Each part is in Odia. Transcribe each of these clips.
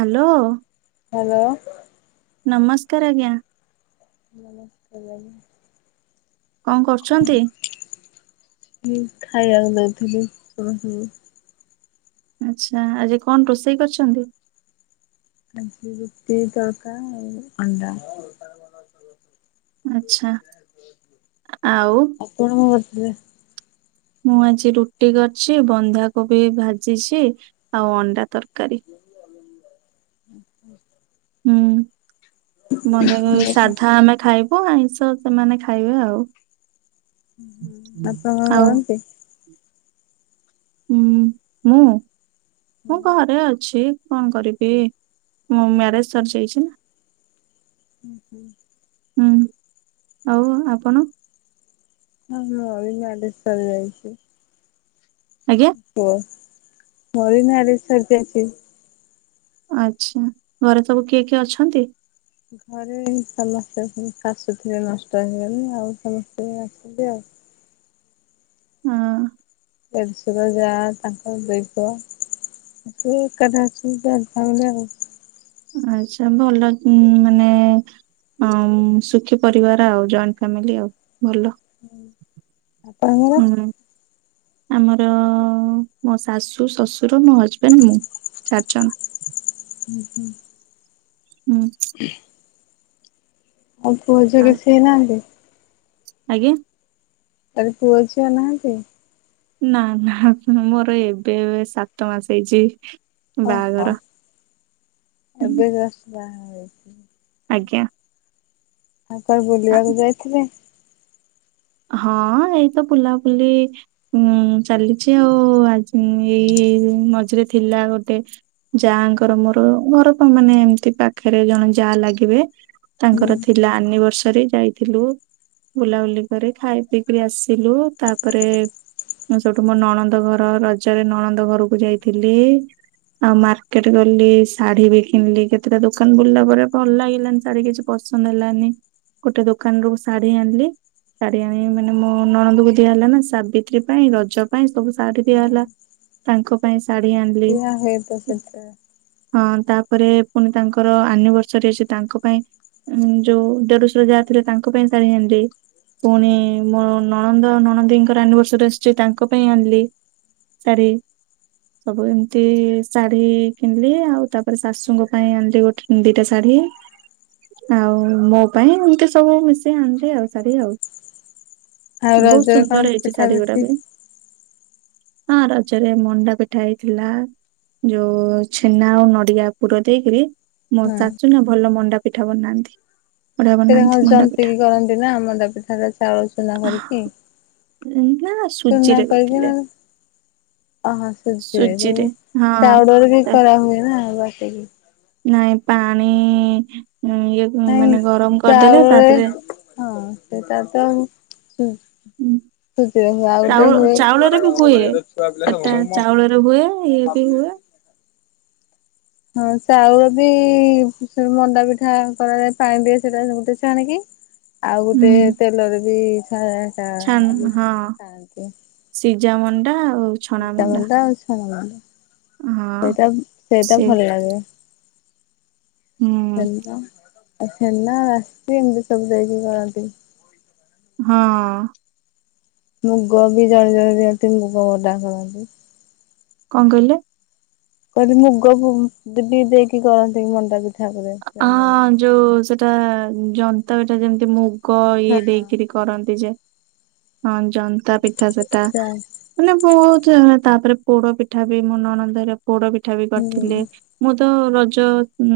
ହାଲୋ। ହାଲୋ। ନମସ୍କାର ଆଜ୍ଞା। ହାଲୋ। କଣ କରୁଚନ୍ତି? ହୁଁ ଖାଇବାକୁ ଦଉଥିଲି ଓ ହୋ। ଆଚ୍ଛା ଆଜି କଣ ରୋଷେଇ କରିଚନ୍ତି? ଆଜି ରୁଟି ତଡକା ଆଉ ଅଣ୍ଡା। ଆଛା ଆଉ। ଆପଣ କଣ କରୁଥିଲେ? ମୁଁ ଆଜି ରୁଟି କରିଚି ବନ୍ଧାକୋବି ଭାଜିଚି ଆଉ ଅଣ୍ଡା ତରକାରୀ। ହଁ ହଁ। ହୁଁ ବନ୍ଧାକୋବି ସାଧା ଆମେ ଖାଇ ହଉ ଆଇଁଷ ସେମାନେ ଖାଇବେ ଆଉ। ଆପଣ କଣ ଆଉ କରନ୍ତି? ହୁଁ ମୁଁ ମୁଁ ହଁ ଘରେ ଅଛି। କଣ କରିବି? ଏ ମୋ ମ୍ୟାରେଜ୍ ସରିଯାଇଛି ନା। ହୁଁ ହୁଁ। ହୁଁ ଆଉ ଆପଣ? ହୁଁ ମୁଁ ବି ଜାଡେସ୍ୱର ଯାଇଛି। ଆଜ୍ଞା ଓଅ ମୋର ବି ମ୍ୟାରେଜ୍ ସରି ଯାଇଚି। ଆଚ୍ଛା ଘରେ ସବୁ କିଏ କିଏ ଅଛନ୍ତି? ଘରେ ସମସ୍ତେ ଅଛନ୍ତି। ଶାଶୁ ଥିଲେ ନଷ୍ଟ ହେଇଗଲେଣି ଆଉ ସମସ୍ତେ ଅଛନ୍ତି ଆଉ। ହଁ। ଦେଶର ଯା ତାଙ୍କ ଦୈବ। ସେ ଏକାଠା ଅଛନ୍ତି ଚାରି ପାଞ୍ଚ ଜଣ। ଆଛା ଭଲ ମାନେ ହଁ ଉମ୍ ସୁଖୀ ପରିବାର ଆଉ ଜଏଣ୍ଟ ଫ୍ୟାମିଲି ଆଉ ଭଲ। ଆପଣଙ୍କର? ହୁଁ। ଆମର ମୋ ଶାଶୁ, ଶଶୁର, ମୋ ହଜବେଣ୍ଡ ମୁଁ। ଚାର ଜଣ। ହୁଁ ହୁଁ। ହୁଁ। ଆଉ ପୁଅ ଝିଅ ଆଉ କିଛି ହେଇ ନାହାନ୍ତି? ଆଜ୍ଞା। ଆରେ ପୁଅ ଝିଅ ଆଉ ନାହାନ୍ତି। ନା ନା ମୋର ଏବେ ଏବେ ସାତ ମାସ ହେଇଚି। ଓହୋ ହୁଁ, ଏବେ ଜଷ୍ଟ୍ ବାହା ହେଇଛି। ଆଜ୍ଞା। ଆଉ କୁଆଡେ ଆ, ବୁଲିବାକୁ ଯାଇଥିଲେ? ହଁ ଏଇତ ବୁଲାବୁଲି। ଉଁ ଚାଲିଛି ଆଉ ଆଜି ଏଇ ଏବେ ମଝିରେ ଥିଲା ଗୋଟେ ଯାଆଙ୍କର ମୋର ମୋର ତ ମାନେ ଏମତି ପାଖେରେ ଜଣେ ଯାଆ ଲାଗିବେ ହୁଁ ତାଙ୍କର ଥିଲା ଆନିଭର୍ସରୀ ଯାଇଥିଲୁ। ବୁଲାବୁଲି ପରେ ଖାଇ ପିଇକିରି ଆସିଲୁ। ତାପରେ ମୁଁ ସେଇଠୁ ମୋ ନଣନ୍ଦ ଘର ରଜରେ ନଣନ୍ଦ ଘରକୁ ଯାଇଥିଲି। ଆଉ ମାର୍କେଟ ଗଲି ଶାଢୀ ବି କିଣିଲି କେତେଟା ଦୋକାନ ବୁଲିଲା ପରେ ଭଲ ଲାଗିଲାନି ଶାଢୀ କିଛି। ପସନ୍ଦ ହେଲାନି। ଗୋଟେ ଦୋକାନରୁୁ ମୁଁ ଶାଢୀ ଆଣିଲି। ଶାଢ଼ୀ ଆଣିବ ମାନେ ମୋ ନଣନ୍ଦକୁ ଦିଆ ହେଲା ନା ସାବିତ୍ରୀ ପାଇଁ ରଜ ପାଇଁ ସବୁ ଶାଢୀ ହୁଁ ଦିଆ ହେଲା। ତାଙ୍କ ପାଇଁ ଶାଢୀ ଆଣିଲି। ସେଇଆ ହୁଏ ତ ସେଥିରେ ହଁ ତାପରେ ପୁଣି ତାଙ୍କର ଆନିଭର୍ସରୀ ଅଛି ତାଙ୍କ ପାଇଁ ଉଁ ଯୋଉ ଦେରଶୁର ଯାଆ ଥିଲେ ତାଙ୍କ ପାଇଁ ଶାଢୀ ଆନଦିଏ। ପୁଣି ମୋର ନଣନ୍ଦ ନଣନ୍ଦେଇଙ୍କର ଆନିଭର୍ସରୀ ଆସୁଚି ତାଙ୍କ ପାଇଁ ଆଣଲି। ଶାଢ଼ୀ। ସବୁ ଏମତି ଶାଢୀ କିଣଲି। ଆଉ ତାପରେ ଶାଶୁଙ୍କ ପାଇଁ ଆଣିଲି ଗୋଟେ। ଦିଟା ଶାଢ଼ୀ ଆଉ ମୋ ପାଇଁ ଏମିତି ସବୁ ମିଶେଇ ଆଣିଲି ଆଉ। ଶାଢୀ ଆଉ ଆଉ ବହୁତ୍ ରଜରେ କଣ ସୁନ୍ଦର ହେଇଚି ପିଠା ଶାଢୀ ଗୁଡା ପିଠି ବି। ହଁ ରଜରେ ମଣ୍ଡା ପିଠା ହେଇଥିଲା। ଯୋଉ ଛେନା ଆଉ ନଡିଆ ପୁର ଦେଇକରି ମୋ ହୁଁ ଚାଚୁ ନା ଭଲ ମଣ୍ଡା ପିଠା ବନାନ୍ତି। ବଢିଆ ସେଇଟା ବନାନ୍ତି କଣ ମଣ୍ଡା ଯନ୍ତି ପିଠା। କିି କରନ୍ତି ନା ମଣ୍ଡା ପିଠା ଟା ଚାଉଳ ସୁନା କରଚି ନା ସୁନା ସୁଜିରେ କରିକ କରିଥିଲେ ନା ଓହୋ ସୁଝିବ ଯଉ ସୁଜିରେ ହଁ। ଚାଉଡରେ ବି ତା କରା ହୁଏ ନା ବାଟିକି ନାଇଁ ପାଣି ୟେ ନାଇଁ ଚାଉଳରେ ହଁ ସେଟା ତ ହୁଁ। ଖୁସିରେ ହୁଏ ଆଉ ଗୋଟେ ଚାଉଳ ହୁଏ ଚାଉଳରେ ବି ହୁଏ ସେଟା ଚାଉଳରେ ହୁଏ ଇଏ ବି ହୁଏ। ହଁ ଚାଉଳ ବି ସେ ମଣ୍ଡା ପିଠା କରାଯାଏ ପାଣି ଦିଏ ସେଟାରେ ସବୁ ଛାଣ କି। ଆଉ ହୁଁ ଗୋଟେ ତେଲରେ ବି ଛା କା ଖାଆନ୍ତି। ସିଜାମଣ୍ଡା ଆଉ ସିଝା ମଣ୍ଡା ଆଉ ଛାଣୁ ହଁ ନାହାନ୍ତି। ସେଇଟା ସେଇଟା ସେ ଭଲ ଲାଗେ। ହୁଁ ଛେନା ଆଉ ଛେନା ରାସିି ଏମିତି ସବୁ ଦେଇକି କରନ୍ତି। ହଁ। ମୁଗ ବି ଜଣେ ଜଣେ ଦିଅନ୍ତି ମୁଗ ବଡା କରନ୍ତି। କଣ କହିଲେ? କହିଲି ମୁଗ ବି ଦେଇକି କରନ୍ତି ମଣ୍ଡା ପିଠା ଉପରେ ଜଣେ ଜଣେ। ହଁ ଯୋଉ ସେଇଟା ଜନ୍ତା ଏଟା ଯେମିତି ମୁଗ ଇଏ ଦେଇକିରି ହଁ କରନ୍ତି ଯେ, ହଁ ଜନ୍ତା ପିଠା ସେଟା। ମାନେ ବହୁତ ଜ ତାପରେ ପୋଡ ପିଠା ବି ନଣନ୍ଦରେ ପୋଡ ପିଠା ବି ହୁଁ କରିଥିଲେ। ମୁଁ ତ ରଜ ଉ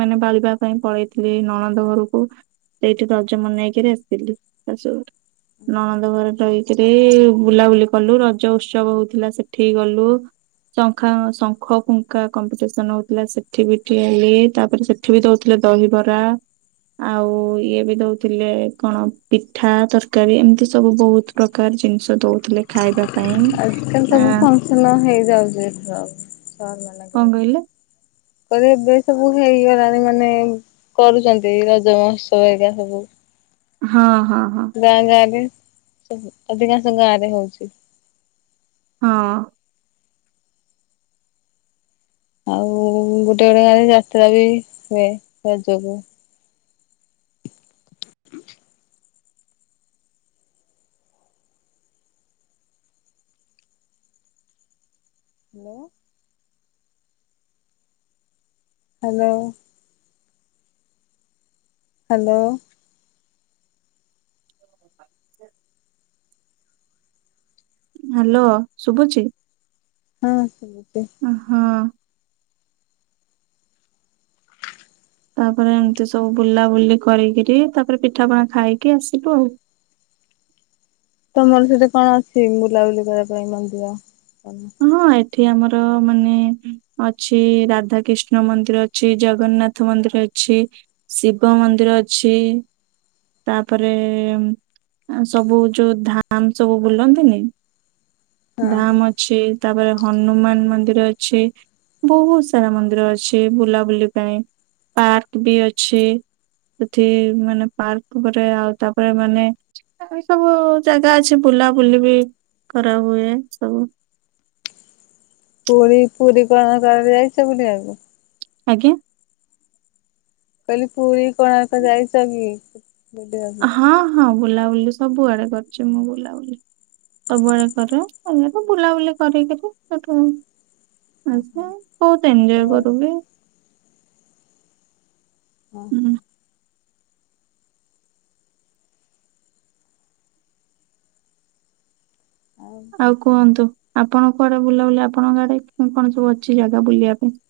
ମାନେ ପାଳିବା ପାଇଁ ପଳେଇଥିଲି ନଣନ୍ଦ ଘରକୁ। ସେଇଠି ରଜ ମନେଇକିରି ଆସିଥିଲି ତା ସ ନଣନ୍ଦ ଘରେ ରହି ସେଥିରେ ବୁଲାବୁଲି କଲୁ ରଜ ଉତ୍ସବ ହଉଥିଲା ସେଠିକି ଗଲୁ। ଶଙ୍ଖା ଶଙ୍ଖ ଫୁଙ୍କା କମ୍ପିଟିସନ ହଉଥିଲା ସେଠି ବି ଟିକେ ଲି। ତାପରେ ସେଠି ବି ଦଉଥିଲେ ଦହିବରା। ଆଉ ଇଏ ବି ଦଉଥିଲେ କଣ ପିଠା ତରକାରୀ ଏମିତି ସବୁ ବହୁତ। ପ୍ରକାର ଜିନିଷ ଦଉଥିଲେ ଖାଇବା ପାଇଁ ଆ ହେଲ ହେଇଯାଉଚି ଏଥର ସାର୍ କଣ ମନାକଲେ। କହିଲେ କହିଲେ ଏବେ ସବୁ ହେଇଗଲାଣି ମାନେ କରୁଚନ୍ତି ରଜ ମହୋତ୍ସବ ଏଇରା ସବୁ। ହଁ ହଁ ହଁ। ଗାଁ ଗାଁ ରେ ସବୁ ଅଧିକାଂଶ ଗାଁ ରେ ହଉଚି। ହଁ। ଆଉ ଗୋଟେ ଗୋଟେ ଗାଁରେ ଯାତ୍ରା ବି ହୁଏ ରଜକୁ। ହାଲୋ। ହାଲୋ। ହାଲୋ। [inaudible] ହାଲୋ ଶୁଭୁଚି। ହଁ ଶୁଭୁଚି। ହଁ। ତାପରେ ଏମିତି ସବୁ ବୁଲାବୁଲି କରିକିରି ତାପରେ ପିଠାପଣା ଖାଇକି ଆସିଲୁ ଆଉ। ତମର ସେଠି କଣ ଅଛି ବୁଲାବୁଲି କରିବା ପାଇଁ ମନ୍ଦିର କଣ? ହଁ ଏଠି ଆମର ମାନେ ଅଛି ରାଧା କ୍ରିଷ୍ଣ ମନ୍ଦିର ଅଛି ଜଗନ୍ନାଥ ମନ୍ଦିର ଅଛି। ଶିବ ମନ୍ଦିର ଅଛି। ତାପରେ ସବୁ ଯୋଉ ଧାମ ସବୁ ବୁଲନ୍ତିନି ହଁ ଧାମ ଅଛି ତାପରେ ହନୁମାନ ମନ୍ଦିର ଅଛି। ବହୁତ ସାରା ମନ୍ଦିର ଅଛି ବୁଲାବୁଲି ପାଇଁ ପାର୍କ ବି ଅଛି। ସେଠି ମାନେ ପାର୍କ ପରେ ଆଉ ତାପରେ ମାନେ ଏ ସବୁ ଜାଗା ଅଛି ବୁଲାବୁଲି ବି କରା ହୁଏ ସବୁ। ପୁରୀ ପୁରୀ କୋଣାର୍କ ଆଡେ ଯାଇଛ ବୁଲିବାକୁ? ଆଜ୍ଞା କହିଲି ପୁରୀ କୋଣାର୍କ ଯାଇଛ କି ବୁଲିବାକୁ? ହଁ ହଁ ବୁଲାବୁଲି ସବୁଆଡେ କରିୁଛି ମୁଁ ବୁଲାବୁଲି ସବୁବେଳେ କରେ ଏମିତି ବୁଲାବୁଲି କରିକିରି ଆଜ୍ଞା ବହୁତ ଏନଜୟ ହଁ କରୁବି ହୁଁ [inaudible] [inaudible] ଆଉ କୁହନ୍ତୁ ଆପଣ କୁଆଡେ ବୁଲାବୁଲି ଆପଣଙ୍କ ଆଡେ କଣ ସବୁ ଅଛି ଜାଗା ବୁଲିବା ପାଇଁ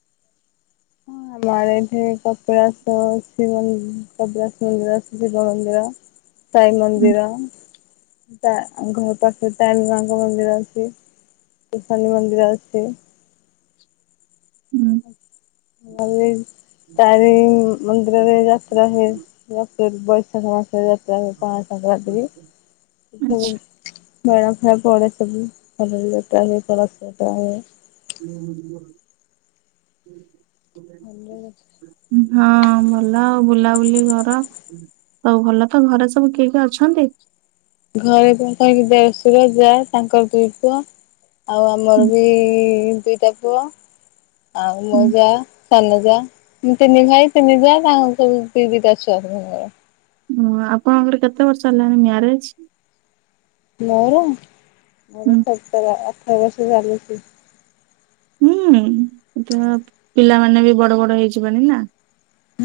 ହଁ ଆମର ଏଠି କପିଳାସ ଅ କପିଳାସ ମନ୍ଦିର ଅ ଶିବ ମନ୍ଦିର ସାଇ ହୁଁ ମନ୍ଦିର ତା ଘର ପାଖରେ ତାରିଣୀ ମାଙ୍କ ମନ୍ଦିର ଅଛି ଶନି ମନ୍ଦିର ଅଛି ହୁଁ ଭଲେ ତାରିଣୀ ମନ୍ଦିରରେ ଯାତ୍ରା ହୁଏ ସେ ବୈଶାଖ ମାସରେ ଯାତ୍ରା ହୁଏ ପଣା ସଂକ୍ରାନ୍ତିରେ ଆଚ୍ଛା ମେଳା ଫେଳା ପଡେ ସବୁ ଘର ଲୋପା ପୋଛା ହୁଏ ପୂଜା ହୁଏ [inaudible] [unintelligible] ହଁ ଭଲ ଆଉ ବୁଲାବୁଲି କର ସବୁ ଭଲ ତ ଘରେ ସବୁ କିଏ କିଏ ଅଛନ୍ତି? ଘରେ ତ ଦେଢସୁର ଯା ତାଙ୍କର ଦୁଇ ପୁଅ ଆଉ ଆମର ହୁଁ ବି ଦୁଇଟା ପୁଅ ଆଉ ମୋ ହୁଁ ଯା ସାନ ଯାଆ ତିନି ଭାଇ ତିନି ଯାଆ ତାଙ୍କ ସବୁ ଦି ଦିଟା ଛୁଆର ହଁ ଆପଣଙ୍କର କେତେ ବର୍ଷ ହେଲାଣି ମ୍ୟାରେଜ ମୋର ମୋର ହୁଁ ସତର ଅଠର ବର୍ଷ ଚାଲିଛି ହୁଁ ଏ ପିଲାମାନେେ ବି ବଡ ବଡ ହେଇଯିବନି ନା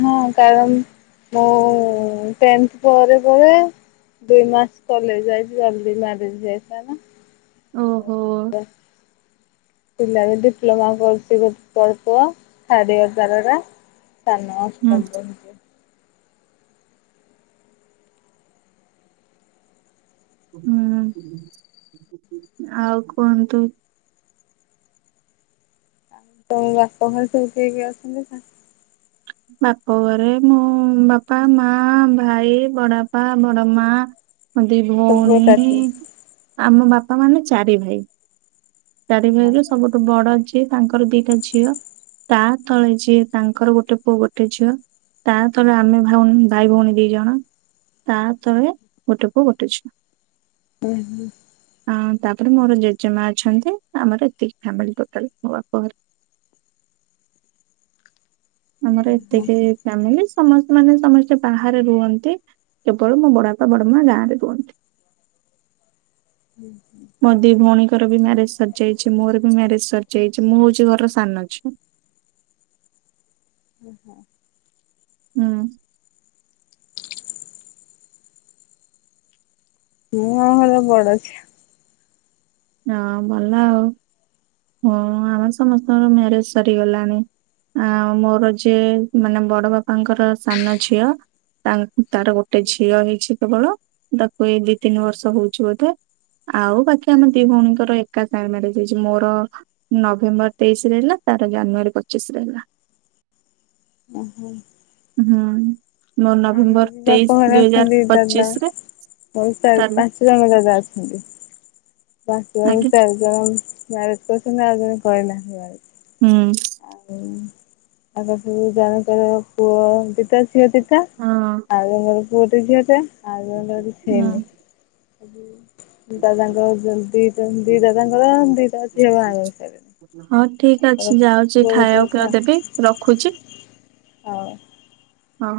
ହଁ କାରଣ ମୁଁ ଟେନ୍ଥ ପରେ ପରେ ଦୁଇ ମାସ କଲେଜ ଯାଇଛି ଜଲଦି ମ୍ୟାରେଜ୍ ହେଇ ଓହୋ। ଯାଇଥିଲା ନା ପିଲା ବି ଡିପ୍ଲୋମା କରୁଛି ଗୋଟେ ବଡ ପୁଅ ଥାର୍ଡ ଇୟର ତା ଏଇଟା ସାନ ହୁଁ ଅଷ୍ଟମ ପଢୁଛି ହୁଁ ଆଉ କୁହନ୍ତୁ ଆଉ ତମ ବାପଘରେ ସବୁ କିଏ କିଏ ଅଛନ୍ତି ନା ବାପ ଘରେ ମୁଁ ବାପା ମା ଭାଇ ବଡବାପା ବଡ ମା ଦି ସବୁ ଭଉଣୀ ଏକାଠି? ଆମ ବାପା ମାନେ ଚାରି ଭାଇ ଚାରି ଓହୋ ଭାଇରେ ସବୁଠୁ ବଡ ଯିଏ ତାଙ୍କର ଦିଟା ଝିଅ ତା ତଳେ ଯିଏ ତାଙ୍କର ଗୋଟେ ପୁଅ ଗୋଟେ ଝିଅ ତା ତଳେ ଆମେ ଭଉଣୀ ଭାଇ ଭଉଣୀ ଦି ଜଣ ତା ତଳେ ଗୋଟେ ପୁଅ ଗୋଟେ ଝିଅ ହୁଁ ହୁଁ ଆ ତାପରେ ମୋର ଜେଜେମା ଅଛନ୍ତି ଆମର ଏତିକି ଫ୍ୟାମିଲି ଟୋଟାଲ ମୋ ବାପ ଘରେ ଆମର ଓହୋ ଏତିକି ଫ୍ୟାମିଲି ସମସ୍ତେ ମାନେ ସମସ୍ତେ ବାହାରେ ରୁହନ୍ତି କେବଳ ମୋ ବଡ ବାପା ବଡ ମା ଗାଁ ରେ ରୁହନ୍ତି ହୁଁ ହୁଁ ମୋ ଦି ଭଉଣୀଙ୍କର ବି ମ୍ୟାରେଜ ସରିଯାଇଛି ମୋର ବି ମ୍ୟାରେଜ ସରିାଇଛି ମୁଁ ହଉଛି ଘର ସାନ ଝୁଓ [inaudible] ହୁଁ ମୁଁ ଆମ ଘରେ ବଡ ଅଛି ହଁ ଭଲ ଆଉ ହଁ ଆମର ସମସ୍ତଙ୍କର ମ୍ୟାରେଜ ସରିଗଲାଣି ଆ ମୋର ଯିଏ ମାନେ ବଡ ବାପାଙ୍କର ସାନ ଝିଅ ତା ତାର ଗୋଟେ ଝିଅ ହେଇଛି କେବଳ। ତାକୁ ଏଇ ଦି ତିନି ବର୍ଷ ହଉଛି ବୋଧେ ଆଉ ବାକି ଆମ ଦି ଭଉଣୀଙ୍କର ଏ ତା [unintelligible] ହୋଇଛି ମୋର। ନଭେମ୍ବର ତେଇଶିରେ ହେଲା ତାର ଜାନୁଆରୀ ପଚିଶି ରେ ହେଲା। ଓ ହୁଁ। ହୁଁ। ମୁଁ ନଭେମ୍ବର ବି ବାପ ତେଇଶି ଘରେ ଦୁଇ ହଜାର ଅଛନ୍ତି ପଚିଶ ରେ ତାରି ଙ୍ଗ ଦାଦା ଆସିଛନ୍ତି। ଥ ଆଜ୍ଞା [unintelligible] ହୁଁ। ହୁଁ ତାଙ୍କର ସବୁ ଯାହାଙ୍କର ପୁଅ ଦିଟା ଝିଅ ଦିଟା ହଁ। ଆଉ ମୋର ପୁଅଟେ ଝିଅଟେ ଆଉ ମୋର କିଛି ହୁଁ ହେଇନି। ଏଇ ଯୋଉ ଦାଦାଙ୍କ ଦି ଦି ଦାଦାଙ୍କର ଦିଟା ଝିଅ ବାହା ହେଇସାଇଲେଣି। ହଁ ଠିକ ଅଛି ଯାଉଛି ଖାଇବା ଗୋଟେ ପିଇବା ଦେବି ରଖୁଛି। ହଉ। ହଁ।